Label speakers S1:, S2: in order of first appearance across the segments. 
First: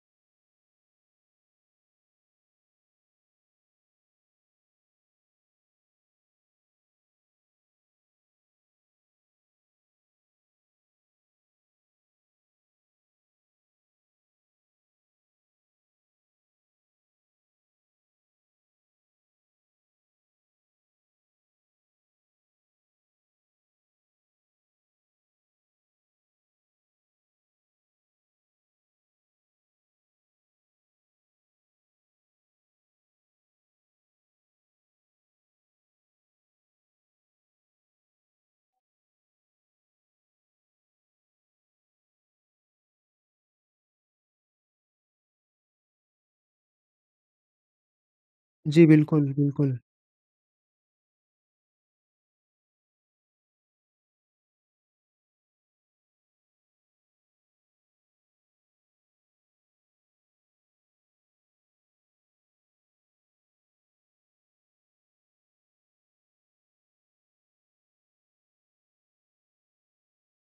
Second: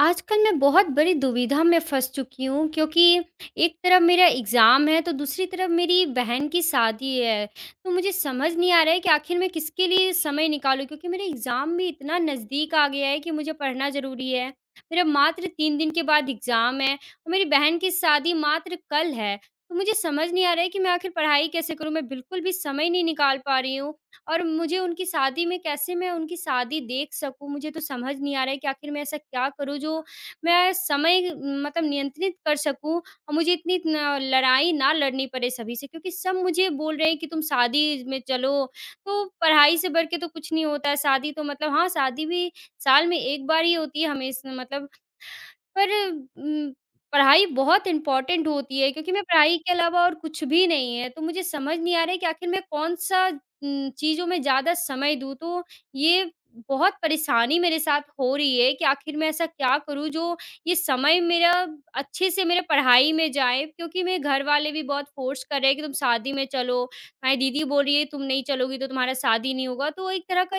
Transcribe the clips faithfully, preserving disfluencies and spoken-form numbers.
S1: आजकल मैं बहुत बड़ी दुविधा में फँस चुकी हूँ, क्योंकि एक तरफ मेरा एग्ज़ाम है तो दूसरी तरफ मेरी बहन की शादी है। तो मुझे समझ नहीं आ रहा है कि आखिर मैं किसके लिए समय निकालूँ, क्योंकि मेरा एग्ज़ाम भी इतना नज़दीक आ गया है कि मुझे पढ़ना ज़रूरी है। मेरा मात्र तीन दिन के बाद एग्ज़ाम है और मेरी बहन की शादी मात्र कल है। तो मुझे समझ नहीं आ रहा है कि मैं आखिर पढ़ाई कैसे करूँ? मैं बिल्कुल भी समय नहीं निकाल पा रही हूँ, और मुझे उनकी शादी में कैसे मैं उनकी शादी देख सकूँ, मुझे तो समझ नहीं आ रहा है कि आखिर मैं ऐसा क्या करूँ जो मैं समय मतलब नियंत्रित कर सकूँ, और मुझे इतनी न लड़ाई ना लड़नी पड़े सभी से, क्योंकि सब मुझे बोल रहे हैं कि तुम शादी में चलो, तो पढ़ाई से बढ़ के तो कुछ नहीं होता है। शादी तो मतलब, हाँ, शादी भी साल में एक बार ही होती है हमेश मतलब। पर, उम, पढ़ाई बहुत इम्पोर्टेंट होती
S2: जी,
S1: है, क्योंकि मैं
S2: बिल्कुल,
S1: पढ़ाई के
S2: बिल्कुल।
S1: अलावा और कुछ भी नहीं है। तो मुझे समझ नहीं आ रहा है कि आखिर मैं कौन-सा उम, चीज़ों में ज़्यादा समय दूँ। तो ये बहुत परेशानी मेरे साथ हो रही है कि आखिर मैं ऐसा क्या करूँ जो ये समय मेरा अच्छे से मेरा पढ़ाई में जाए, क्योंकि मेरे घर वाले भी बहुत फ़ोर्स कर रहे हैं कि तुम शादी में चलो। हमारी दीदी बोल रही है, तुम नहीं चलोगी तो तुम्हारा शादी नहीं होगा। तो एक तरह का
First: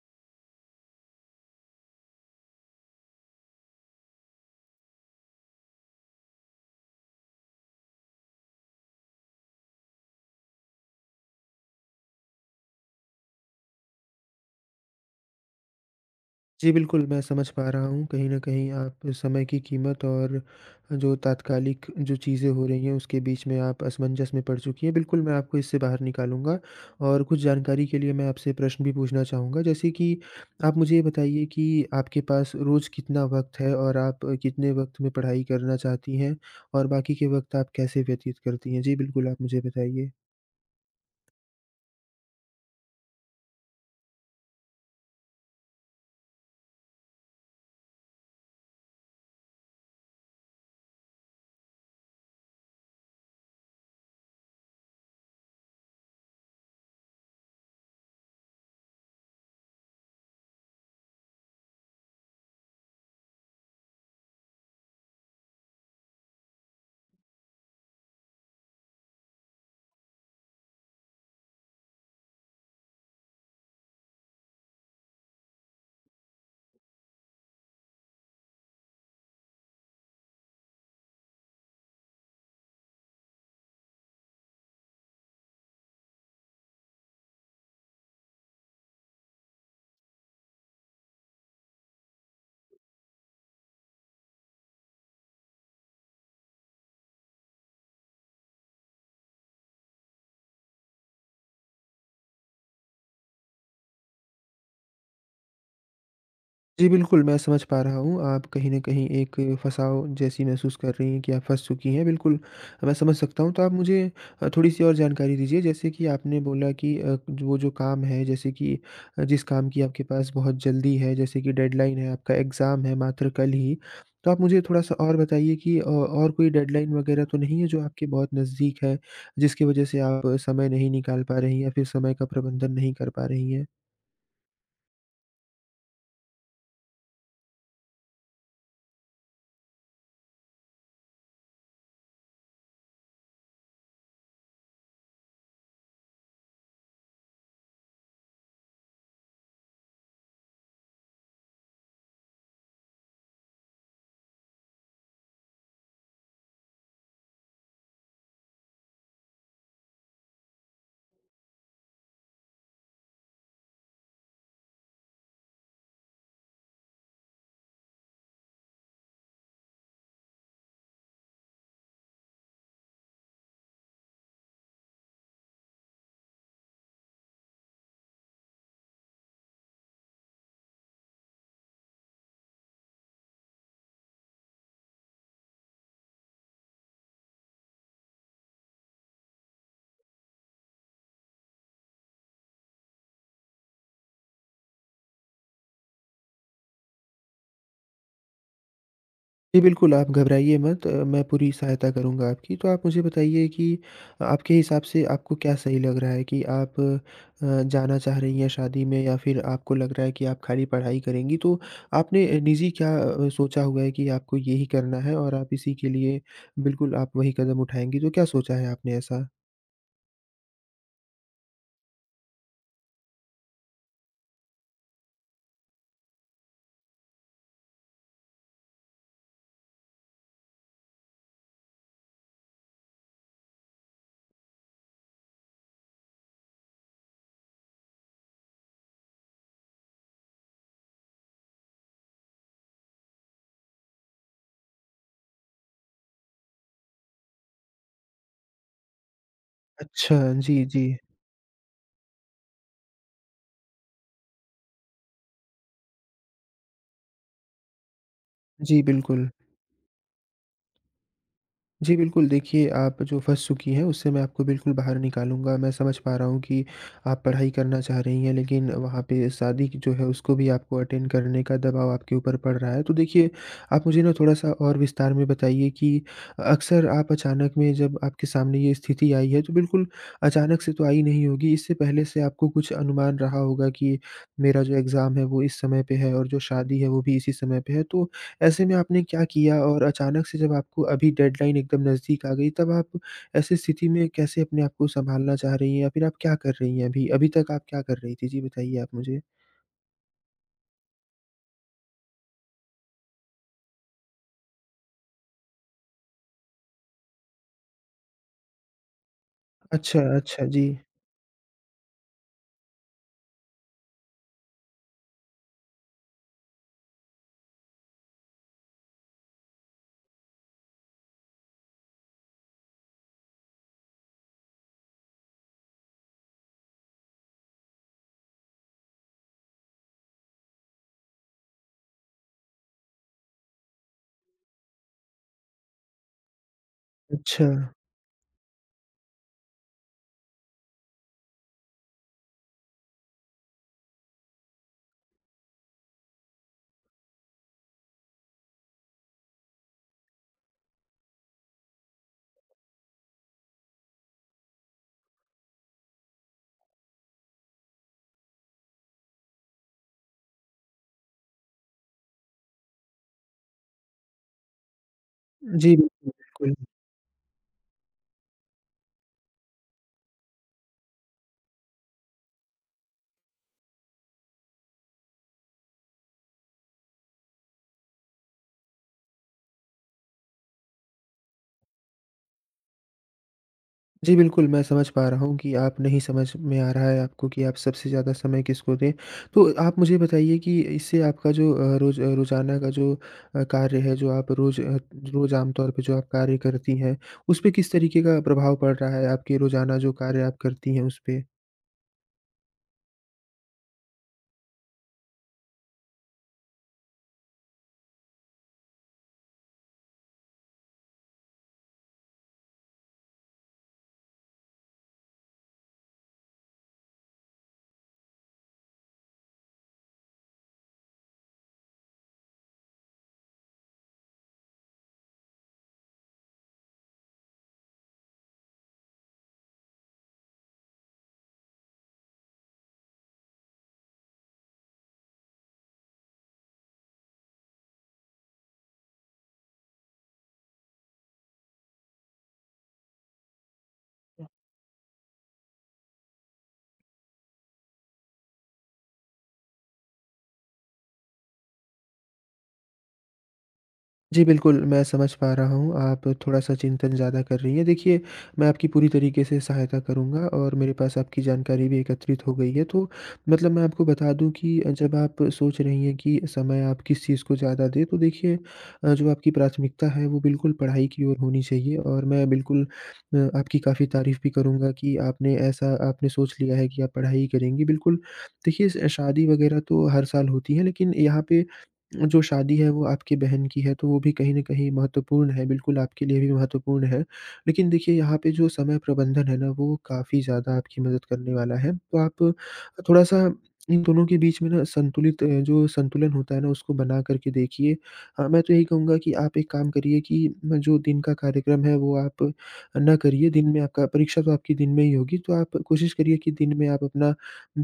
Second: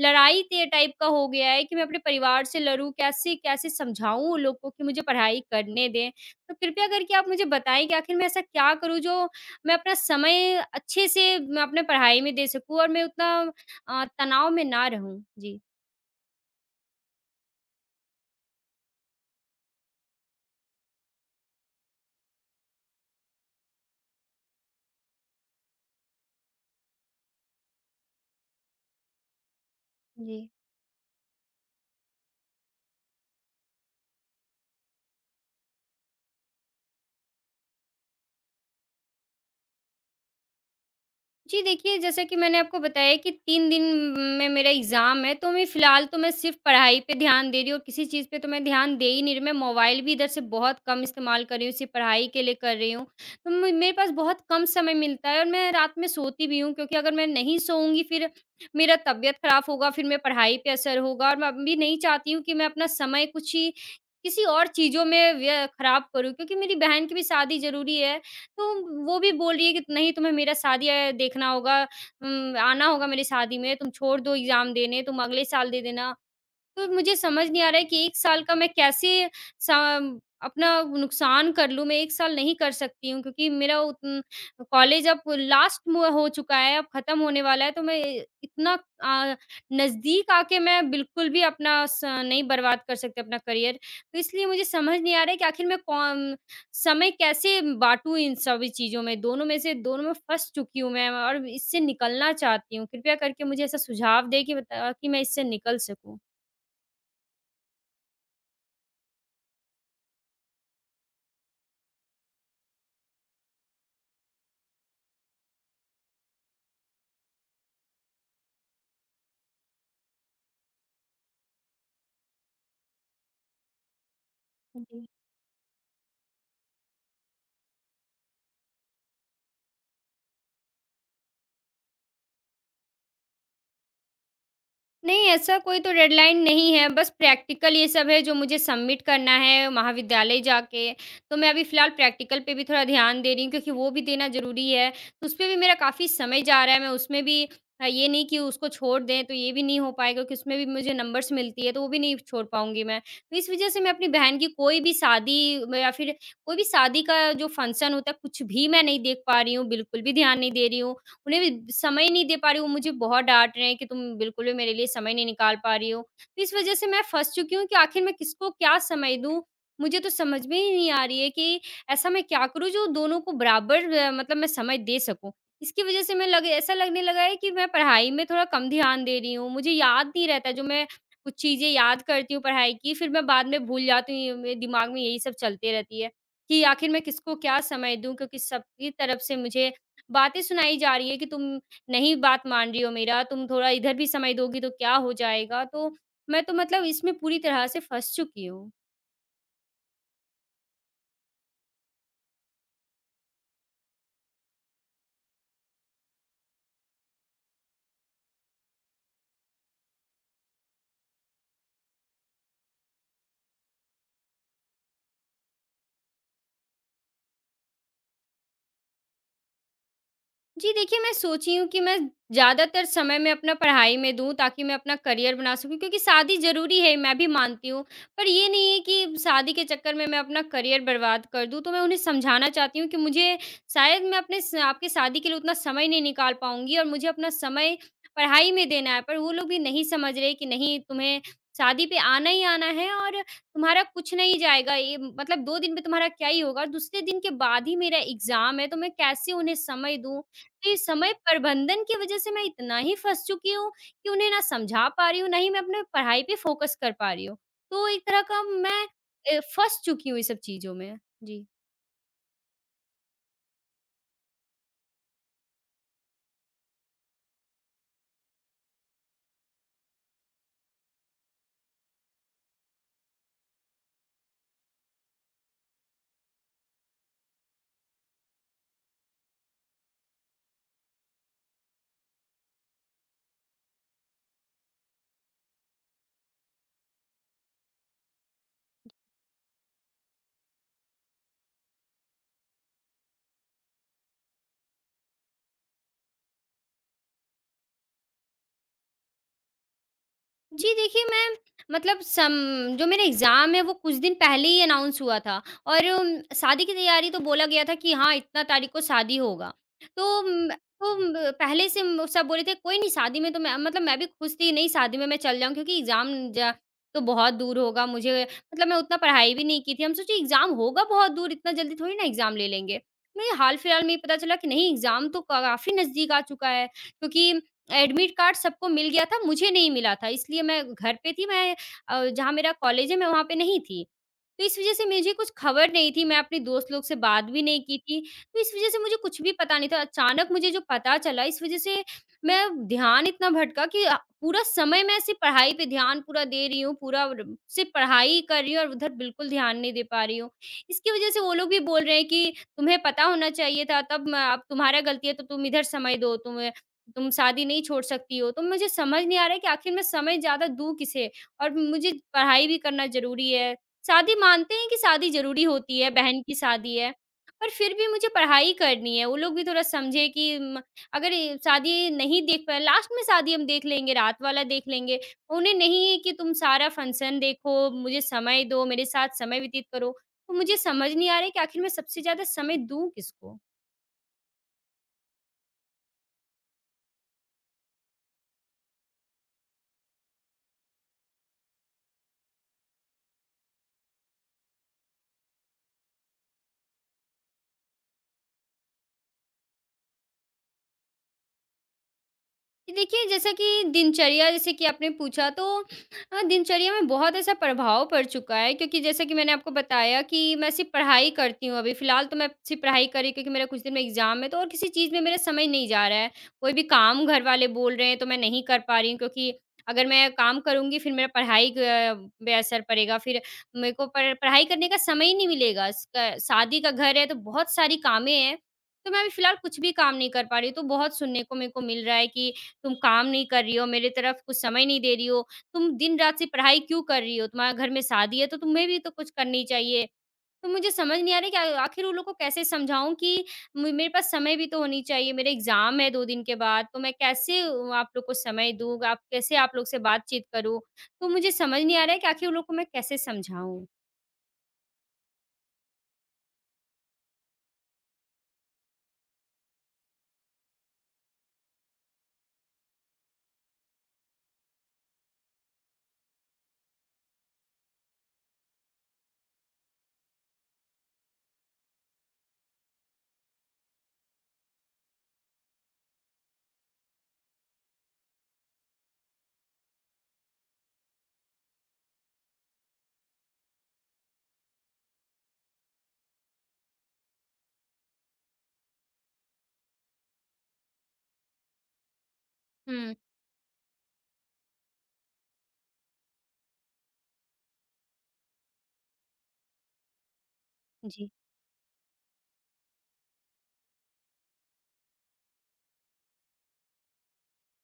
S1: लड़ाई ये टाइप का हो गया है कि मैं अपने परिवार से लड़ूँ, कैसे-कैसे समझाऊँ उन लोग को कि मुझे पढ़ाई करने दें। तो कृपया करके आप मुझे बताएँ कि आखिर मैं ऐसा क्या करूँ जो मैं अपना समय अच्छे से मैं अपने पढ़ाई में दे सकूँ, और मैं उतना अ, तनाव में ना रहूँ? जी।
S2: जी, बिल्कुल, मैं समझ पा रहा हूँ कहीं न कहीं आप समय की कीमत और जो तात्कालिक जो चीज़ें हो रही हैं, उसके बीच में आप असमंजस में पड़ चुकी हैं। बिल्कुल, मैं आपको इससे बाहर निकालूँगा और कुछ जानकारी के लिए मैं आपसे प्रश्न भी पूछना चाहूँगा। जैसे कि
S1: जी।
S2: आप मुझे ये बताइए कि आपके पास रोज़ कितना वक़्त है और आप कितने वक़्त में पढ़ाई करना चाहती हैं? और बाकी के वक़्त आप कैसे व्यतीत करती हैं? जी, बिल्कुल, आप मुझे बताइए।
S1: जी, देखिए, जैसा कि मैंने आपको बताया कि तीन दिन में मेरा एग्ज़ाम है, तो मैं फ़िलहाल तो मैं सिर्फ़ पढ़ाई पे ध्यान दे रही हूँ, और किसी चीज़ पे तो मैं ध्यान दे ही नहीं रही। मैं मोबाइल भी इधर से बहुत कम इस्तेमाल कर रही हूँ, सिर्फ़ पढ़ाई के लिए कर रही हूँ। तो म मेरे पास बहुत कम समय मिलता है, और मैं रात में सोती भी हूँ, क्योंकि अगर मैं नहीं सोऊँगी फिर मेरा तबीयत ख़राब होगा, फिर मेरी पढ़ाई पे असर होगा। और मैं अभी नहीं चाहती हूँ कि मैं अपना समय कुछ ही किसी और चीज़ों में व्य ख़राब करूँ, क्योंकि मेरी बहन की भी शादी ज़रूरी है। तो वो भी बोल रही है कि नहीं, तुम्हें मेरा शादी अ, देखना होगा, उम, आना होगा मेरी शादी में। तुम छोड़ दो एग्ज़ाम देने, तुम अगले साल दे देना। तो मुझे समझ नहीं आ रहा है कि एक साल का मैं कैसे सम अपना नुकसान कर लूँ। मैं एक साल नहीं कर सकती हूँ, क्योंकि मेरा उत कॉलेज अब लास्ट में हो चुका है, अब खत्म होने वाला है, तो मैं इतना अ, नज़दीक आके मैं बिल्कुल भी अपना स नहीं बर्बाद कर सकती अपना करियर। तो इसलिए मुझे समझ नहीं आ रहा है कि आखिर मैं कौन समय कैसे बाँटूँ इन सभी चीज़ों में। दोनों में से दोनों में फँस चुकी हूँ मैं, और इससे निकलना चाहती हूँ। कृपया करके मुझे ऐसा सुझाव दें कि बता कि मैं इससे निकल सकूँ।
S2: जी, बिल्कुल, मैं समझ पा रहा हूँ। आप कहीं न कहीं एक फँसाव जैसी महसूस कर रही हैं कि आप फँस चुकी हैं, बिल्कुल मैं समझ सकता हूँ। तो आप मुझे अ, थोड़ी-सी और जानकारी दीजिए, जैसे कि आपने बोला कि अ, जो- वो जो काम है, जैसे कि अ, जिस काम की आपके पास बहुत जल्दी है, जैसे कि डेडलाइन है, आपका एग्ज़ाम है मात्र कल ही। तो आप मुझे थोड़ा-सा
S1: जी।
S2: और बताइए कि अ, और कोई डेडलाइन वगैरह तो नहीं है जो आपके बहुत नज़दीक है, जिसकी वजह से आप समय नहीं निकाल पा रही हैं या फिर समय का प्रबंधन नहीं कर पा रही हैं?
S1: नहीं, ऐसा कोई तो डेडलाइन नहीं है, बस प्रैक्टिकल ये सब है, जो मुझे सबमिट करना है महाविद्यालय जाके। तो मैं अभी फ़िलहाल प्रैक्टिकल पे भी थोड़ा ध्यान दे रही हूँ, क्योंकि वो भी देना ज़रूरी है। तो उसपे भी मेरा काफ़ी समय जा रहा है, मैं उसमें भी अ, ये नहीं कि उसको छोड़ दें, तो ये भी नहीं हो पाएगा कि उसमें भी मुझे नंबर्स मिलती है, तो वो भी नहीं छोड़ पाऊँगी मैं। तो इस वज़ह से मैं अपनी बहन की कोई भी शादी म या फिर कोई भी शादी का जो फंक्शन होता है, कुछ भी मैं नहीं देख पा रही हूँ, बिल्कुल भी ध्यान नहीं दे रही हूँ। उन्हें भी समय नहीं दे पा रही हूँ, वो मुझे बहुत डाँट रहे हैं कि तुम बिल्कुल भी मेरे लिए समय नहीं निकाल पा रही हो। तो इस वज़ह से मैं फँस चुकी हूँ कि आखिर मैं किसको क्या समय दूँ? मुझे तो समझ में ही नहीं आ रही है कि ऐसा मैं क्या करूँ जो दोनों को बराबर अ, मतलब मैं समय दे सकूँ? इसकी वज़ह से मैं लगे ऐसा लगने लगा है कि मैं पढ़ाई में थोड़ा कम ध्यान दे रही हूँ, मुझे याद नहीं रहता। जो मैं कुछ चीज़ें याद करती हूँ पढ़ाई की, फिर मैं बाद में भूल जाती हूँ। ये मेरे दिमाग में यही सब चलते रहती है कि आखिर मैं किसको क्या समय दूँ? क्योंकि सबकी तरफ से मुझे बातें सुनाई जा रही है कि तुम नहीं बात मान रही हो मेरा, तुम थोड़ा इधर भी समय दोगी तो क्या हो जाएगा? तो मैं तो मतलब इसमें पूरी तरह से फँस चुकी हूँ।
S2: जी, बिल्कुल, आप घबराइए मत अ, मैं पूरी सहायता करूँगा आपकी। तो आप मुझे बताइए कि आपके हिसाब से आपको क्या सही लग रहा है कि आप अ, जाना चाह रही हैं शादी में या फिर आपको लग रहा है कि आप खाली पढ़ाई करेंगी? तो आपने अ, निज़ी क्या अ, सोचा हुआ है कि आपको यही करना है और आप इसी के लिए बिल्कुल आप वही कदम उठाएँगी? तो क्या सोचा है आपने ऐसा?
S1: जी, देखिए, मैं सोची हूँ कि मैं ज़्यादातर समय मैं अपना पढ़ाई में दूँ, ताकि मैं अपना करियर बना सकूँ, क्योंकि शादी ज़रूरी है, मैं भी मानती हूँ। पर ये नहीं है कि शादी के चक्कर में मैं अपना करियर बर्बाद कर दूँ। तो मैं उन्हें समझाना चाहती हूँ कि मुझे, शायद मैं अपने स आपकी शादी के लिए उतना समय नहीं निकाल पाऊँगी, और मुझे अपना समय पढ़ाई में देना है। पर वो लोग भी नहीं समझ रहे कि नहीं, तुम्हें शादी पे आना ही आना है, और तुम्हारा कुछ नहीं जाएगा, ये मतलब दो दिन में तुम्हारा क्या ही होगा? और दूसरे दिन के बाद ही मेरा एग्ज़ाम है, तो मैं कैसे उन्हें समय
S2: अच्छा,
S1: दूँ?
S2: जी,
S1: तो ये
S2: जी।
S1: समय प्रबंधन की वजह से मैं इतना ही फँस चुकी हूँ कि उन्हें ना समझा पा रही हूँ, ना ही मैं अपने पढ़ाई पे फ़ोकस कर पा रही हूँ। तो एक तरह का
S2: जी,
S1: मैं
S2: बिल्कुल।
S1: अ, फँस चुकी हूँ ये सब चीज़ों में। जी।
S2: जी, बिल्कुल। देखिए, आप जो फँस चुकी हैं, उससे मैं आपको बिल्कुल बाहर निकालूँगा। मैं समझ पा रहा हूँ कि आप पढ़ाई करना चाह रही हैं, लेकिन वहाँ पे शादी की जो है, उसको भी आपको अटेंड करने का दबाव आपके ऊपर पड़ रहा है। तो देखिए, आप मुझे ना थोड़ा-सा और विस्तार में बताइए कि अक्सर आप अचानक में जब आपके सामने ये स्थिति आई है, तो बिल्कुल अचानक से तो आई नहीं होगी। इससे पहले से आपको कुछ अनुमान रहा होगा कि मेरा जो एग्ज़ाम है, वो इस समय पे है और जो शादी है, वो भी इसी समय पे है। तो ऐसे में आपने क्या किया और अचानक से जब आपको अभी डेडलाइन एकदम नज़दीक आ गई, तब आप ऐसी स्थिति में कैसे अपने आप को सँभालना चाह रही हैं या फिर आप क्या कर रही हैं अभी? अभी तक आप क्या कर रही थीं? जी, बताइए आप मुझे।
S1: जी, देखिए, मैं मतलब, सम जो मेरा एग्ज़ाम है वो कुछ दिन पहले ही अनाउंस हुआ था, और उम, शादी की तैयारी तो बोला गया था कि हाँ, इतना तारीख को शादी होगा।
S2: अच्छा,
S1: तो
S2: अच्छा,
S1: उम,
S2: जी।
S1: तो उम, पहले से उम, सब बोले थे, कोई नहीं शादी में, तो मैं मतलब मैं भी खुश थी, नहीं शादी में मैं चल जाऊँ, क्योंकि एग्ज़ाम जा तो बहुत दूर होगा। मुझे मतलब मैं उतना पढ़ाई भी नहीं की थी। हम सोचे, एग्ज़ाम होगा बहुत दूर, इतना जल्दी थोड़ी ना एग्ज़ाम ले लेंगे। मुझे हाल-फिलहाल में ही पता चला कि नहीं, एग्ज़ाम तो काफ़ी नज़दीक आ चुका है, क्योंकि एडमिट कार्ड सबको मिल गया था, मुझे नहीं मिला था, इसलिए मैं घर पे थी। मैं, अ, जहाँ मेरा कॉलेज है मैं वहाँ पे नहीं थी। तो इस वज़ह से मुझे कुछ खबर नहीं थी, मैं अपने दोस्त लोग से बात भी
S2: अच्छा।
S1: नहीं की थी, तो इस वज़ह से मुझे कुछ भी पता नहीं था। अचानक मुझे जो पता चला, इस वज़ह से मैं ध्यान इतना भटका कि अ, पूरा समय मैं सिर्फ़ पढ़ाई पे ध्यान पूरा दे रही हूँ, पूरा र सिर्फ़ पढ़ाई कर रही हूँ, और उधर बिल्कुल ध्यान नहीं दे पा रही हूँ। इसकी वज़ह से वो लोग भी बोल रहे हैं कि तुम्हें पता होना चाहिए था, तब म अब तुम्हारा गलती है, तो तुम इधर समय दो, तुम तुम शादी नहीं छोड़ सकती हो। तो मुझे समझ नहीं आ रहा है कि आखिर मैं समय ज़्यादा दूँ किसे? और मुझे पढ़ाई भी करना ज़रूरी है। शादी, मानते हैं कि शादी ज़रूरी
S2: जी,
S1: होती है,
S2: बिल्कुल,
S1: बहन की
S2: बिल्कुल।
S1: शादी है, पर फिर भी मुझे पढ़ाई करनी है। वो लोग भी थोड़ा समझे कि म अगर ये शादी नहीं देख पाए, लास्ट में शादी हम देख लेंगे, रात वाला देख लेंगे। उन्हें नहीं है कि तुम सारा फंक्शन देखो, मुझे समय दो, मेरे साथ समय व्यतीत करो। तो मुझे समझ नहीं आ रहा है कि आखिर मैं सबसे ज़्यादा समय दूँ किसको?
S2: जी, बिल्कुल, मैं समझ पा रहा हूँ कि आप नहीं समझ में आ रहा है आपको कि आप सबसे ज़्यादा समय किसको दें। तो आप मुझे बताइए कि इससे आपका जो अ, रोज़ अ, रोज़ाना का जो अ, कार्य है, जो आप रोज़ अ, रोज़ आम तौर पे जो आप कार्य करती हैं, उस पे किस तरीके का प्रभाव पड़ रहा है? आपके रोज़ाना जो कार्य आप करती हैं, उस पे?
S1: देखिए, जैसा कि दिनचर्या, जैसे कि आपने पूछा, तो अ, दिनचर्या में बहुत ऐसा प्रभाव पड़ चुका है, क्योंकि जैसा कि मैंने आपको बताया कि मैं सिर्फ़ पढ़ाई करती हूँ, अभी फ़िलहाल तो मैं सिर्फ़ पढ़ाई कर रही हूँ, क्योंकि मेरा कुछ दिन में एग्ज़ाम है, तो और किसी चीज़ में मेरा समय नहीं जा रहा है। कोई भी काम घर वाले बोल रहे हैं तो मैं नहीं कर पा रही हूँ, क्योंकि अगर मैं काम करूँगी फिर मेरा पढ़ाई क पे असर पड़ेगा, फिर मेरे को पढ़ पढ़ाई करने का समय ही नहीं मिलेगा। स क शादी का घर है तो बहुत सारी कामें हैं, तो मैं अभी फ़िलहाल कुछ भी काम नहीं कर पा रही हूँ। तो बहुत सुनने को मेरे को मिल रहा है कि तुम काम नहीं कर रही हो, मेरी तरफ कुछ समय नहीं दे रही हो, तुम दिन-रात से पढ़ाई क्यों कर रही हो? तुम्हारे घर में शादी है, तो तुम्हें भी तो कुछ करनी चाहिए। तो मुझे समझ नहीं आ रहा कि आ आखिर उन लोग को कैसे समझाऊँ कि म मेरे पास समय भी तो होनी चाहिए, मेरे एग्ज़ाम है दो दिन के बाद, तो मैं कैसे अ, आप लोग को समय दूँ, आप कैसे आप लोग से बातचीत करूँ? तो मुझे समझ नहीं आ रहा है कि आखिर उन लोग को मैं कैसे समझाऊँ?
S2: जी, बिल्कुल, मैं समझ पा रहा हूँ, आप थोड़ा-सा चिंतन ज़्यादा कर रही हैं। देखिए, मैं आपकी पूरी तरीके से सहायता करूँगा और मेरे पास आपकी जानकारी भी एकत्रित हो गई है। तो मतलब मैं आपको बता दूँ कि अ, जब आप सोच रही हैं कि समय आप किस चीज़ को ज़्यादा दें, तो देखिए अ, जो आपकी प्राथमिकता है, वो बिल्कुल पढ़ाई की ओर होनी चाहिए और मैं बिल्कुल अ, आपकी काफ़ी तारीफ़ भी करूँगा कि आपने ऐसा आपने सोच लिया है कि आप पढ़ाई करेंगी। बिल्कुल, देखिए स शादी वगैरह तो हर साल होती है, लेकिन यहाँ पे जो शादी है वो आपकी बहन की है, तो वो भी कहीं न कहीं महत्वपूर्ण है, बिल्कुल आपके लिए भी महत्वपूर्ण है। लेकिन देखिए यहाँ पे जो समय प्रबंधन है ना, वो काफ़ी ज़्यादा आपकी मदद करने वाला है। तो आप
S1: हुँ।
S2: थोड़ा-सा इन दोनों के बीच में ना संतुलित अ, जो संतुलन होता है ना, उसको बना कर के देखिए। अ, मैं तो यही कहूँगा कि आप एक काम करिए कि म जो दिन
S1: जी,
S2: का कार्यक्रम है वो आप ना करिए, दिन में आपका परीक्षा तो आपकी दिन में ही होगी, तो आप कोशिश करिए कि दिन में आप अपना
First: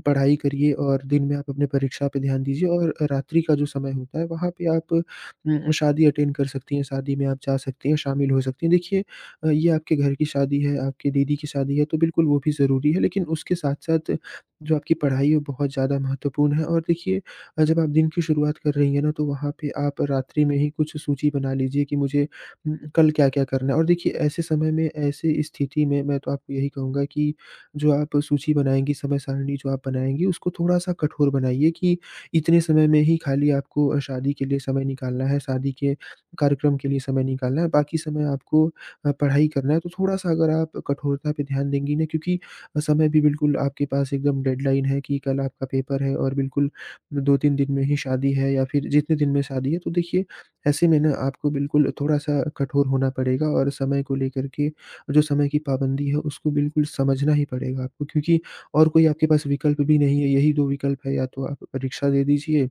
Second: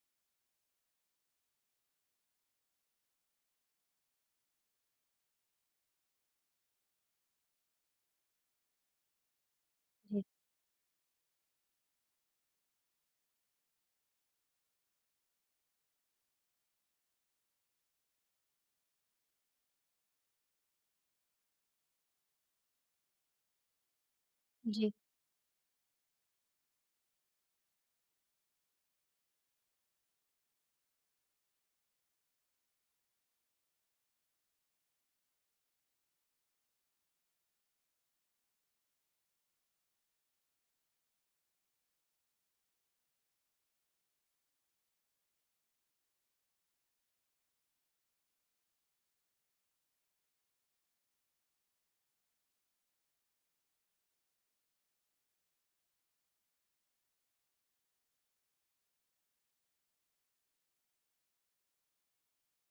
S2: पढ़ाई करिए और दिन में आप अपने परीक्षा पे ध्यान दीजिए और रात्रि का जो समय होता है वहाँ पे आप उम, शादी अटेंड कर सकती हैं, शादी में आप जा सकती हैं, शामिल हो सकती हैं। देखिए अ, ये आपके घर
S1: जी।
S2: की शादी है, आपकी दीदी की शादी है तो बिल्कुल वो भी ज़रूरी है लेकिन उसके साथ-साथ जो आपकी पढ़ाई है वो बहुत ज़्यादा महत्वपूर्ण है और देखिए अ, जब आप दिन की शुरुआत कर रही हैं ना तो वहाँ पे आप रात्रि में ही कुछ सूची बना लीजिए कि मुझे उम, कल क्या-क्या करना है और देखिए ऐसे समय में,
S1: जी,
S2: ऐसे स्थिति में मैं तो आपको यही कहूँगा कि जो आप सूची बनाएँगी, समय सारिणी जो आप बनाएँगी, उसको थोड़ा-सा कठोर बनाइए कि इतने समय में ही खाली आपको अ, शादी के लिए समय निकालना है, शादी के कार्यक्रम के लिए समय निकालना है, बाकी समय आपको अ, पढ़ाई करना है। तो थोड़ा-सा अगर आप कठोरता पे ध्यान देंगी ना क्योंकि अ, समय भी बिल्कुल आपके पास एकदम डेडलाइन है कि कल आपका पेपर है और बिल्कुल दो तीन दिन में ही शादी है या फिर जितने दिन में शादी है, तो देखिए ऐसे में ना आपको बिल्कुल थोड़ा-सा कठोर होना पड़ेगा और समय को लेकर के जो समय की पाबंदी है उसको बिल्कुल समझना ही पड़ेगा आपको क्योंकि और कोई आपके पास विकल्प भी नहीं है, यही दो विकल्प है या तो आप परीक्षा दे दीजिए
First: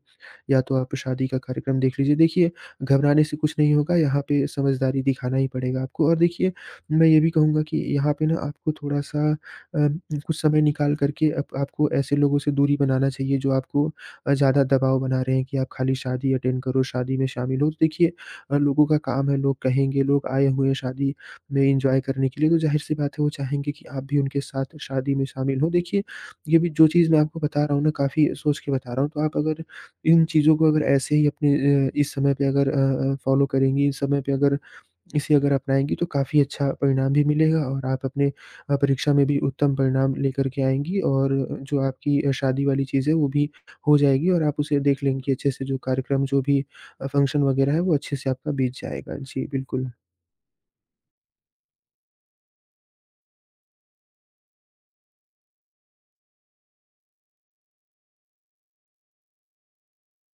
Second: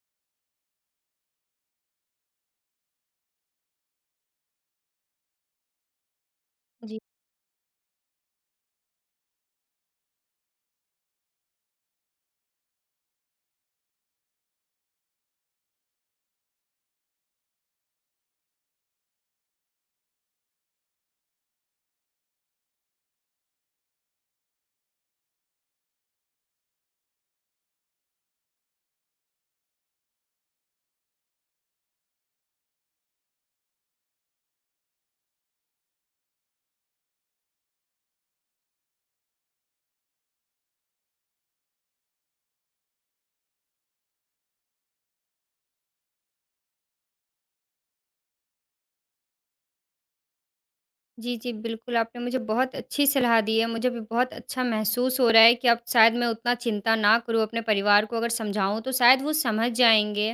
S2: या तो आप शादी का कार्यक्रम देख लीजिए। देखिए, घबराने से कुछ नहीं होगा यहाँ पे समझदारी दिखाना ही पड़ेगा आपको और देखिए,
S1: जी।
S2: मैं ये भी कहूँगा कि यहाँ पे ना आपको थोड़ा-सा अ, कुछ समय निकाल कर के आप आपको ऐसे लोगों से दूरी बनाना चाहिए जो आपको अ, ज़्यादा दबाव बना रहे हैं कि आप खाली शादी अटेंड करो, शादी में शामिल हो। तो देखिए अ, लोगों का काम है, लोग कहेंगे, लोग आए हुए हैं शादी में एन्जॉय करने के लिए, तो ज़ाहिर-सी बात है वो चाहेंगे कि आप भी उनके साथ शादी में शामिल हों। देखिए, ये भी जो चीज़ मैं आपको बता रहा हूँ ना काफ़ी सोच के बता रहा हूँ, तो आप अगर इन चीज़ों को अगर ऐसे ही अपने अ, इस समय पे अगर अ अ, फ़ॉलो करेंगी, इस समय पे अगर इसे अगर अपनाएँगी तो काफ़ी अच्छा परिणाम भी मिलेगा और आप अपने अ, परीक्षा में भी उत्तम परिणाम लेकर के आएँगी और जो आपकी अ, शादी वाली चीज़ है वो भी हो जाएगी और आप उसे देख लेंगी अच्छे से जो कार्यक्रम जो भी अ, फ़ंक्शन वगैरह है वो अच्छे से आपका बीत जाएगा। जी, बिल्कुल।
S1: जी, जी, बिल्कुल, आपने मुझे बहुत अच्छी सलाह दी है। मुझे भी बहुत अच्छा महसूस हो रहा है कि अब शायद मैं उतना चिंता ना करूँ, अपने परिवार को अगर समझाऊँ तो शायद वो समझ जाएँगे।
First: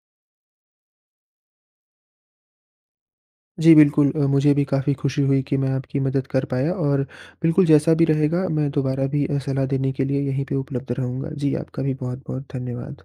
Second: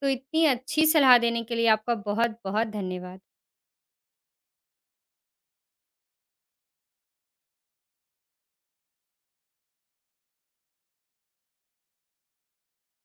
S1: तो इतनी अच्छी सलाह देने के लिए आपका बहुत-बहुत धन्यवाद।
S2: जी, बिल्कुल अ, मुझे भी काफ़ी खुशी हुई कि मैं आपकी मदद कर पाया और बिल्कुल जैसा भी रहेगा मैं दोबारा भी अ, सलाह देने के लिए यहीं पे उपलब्ध रहूँगा। जी, आपका भी बहुत-बहुत धन्यवाद।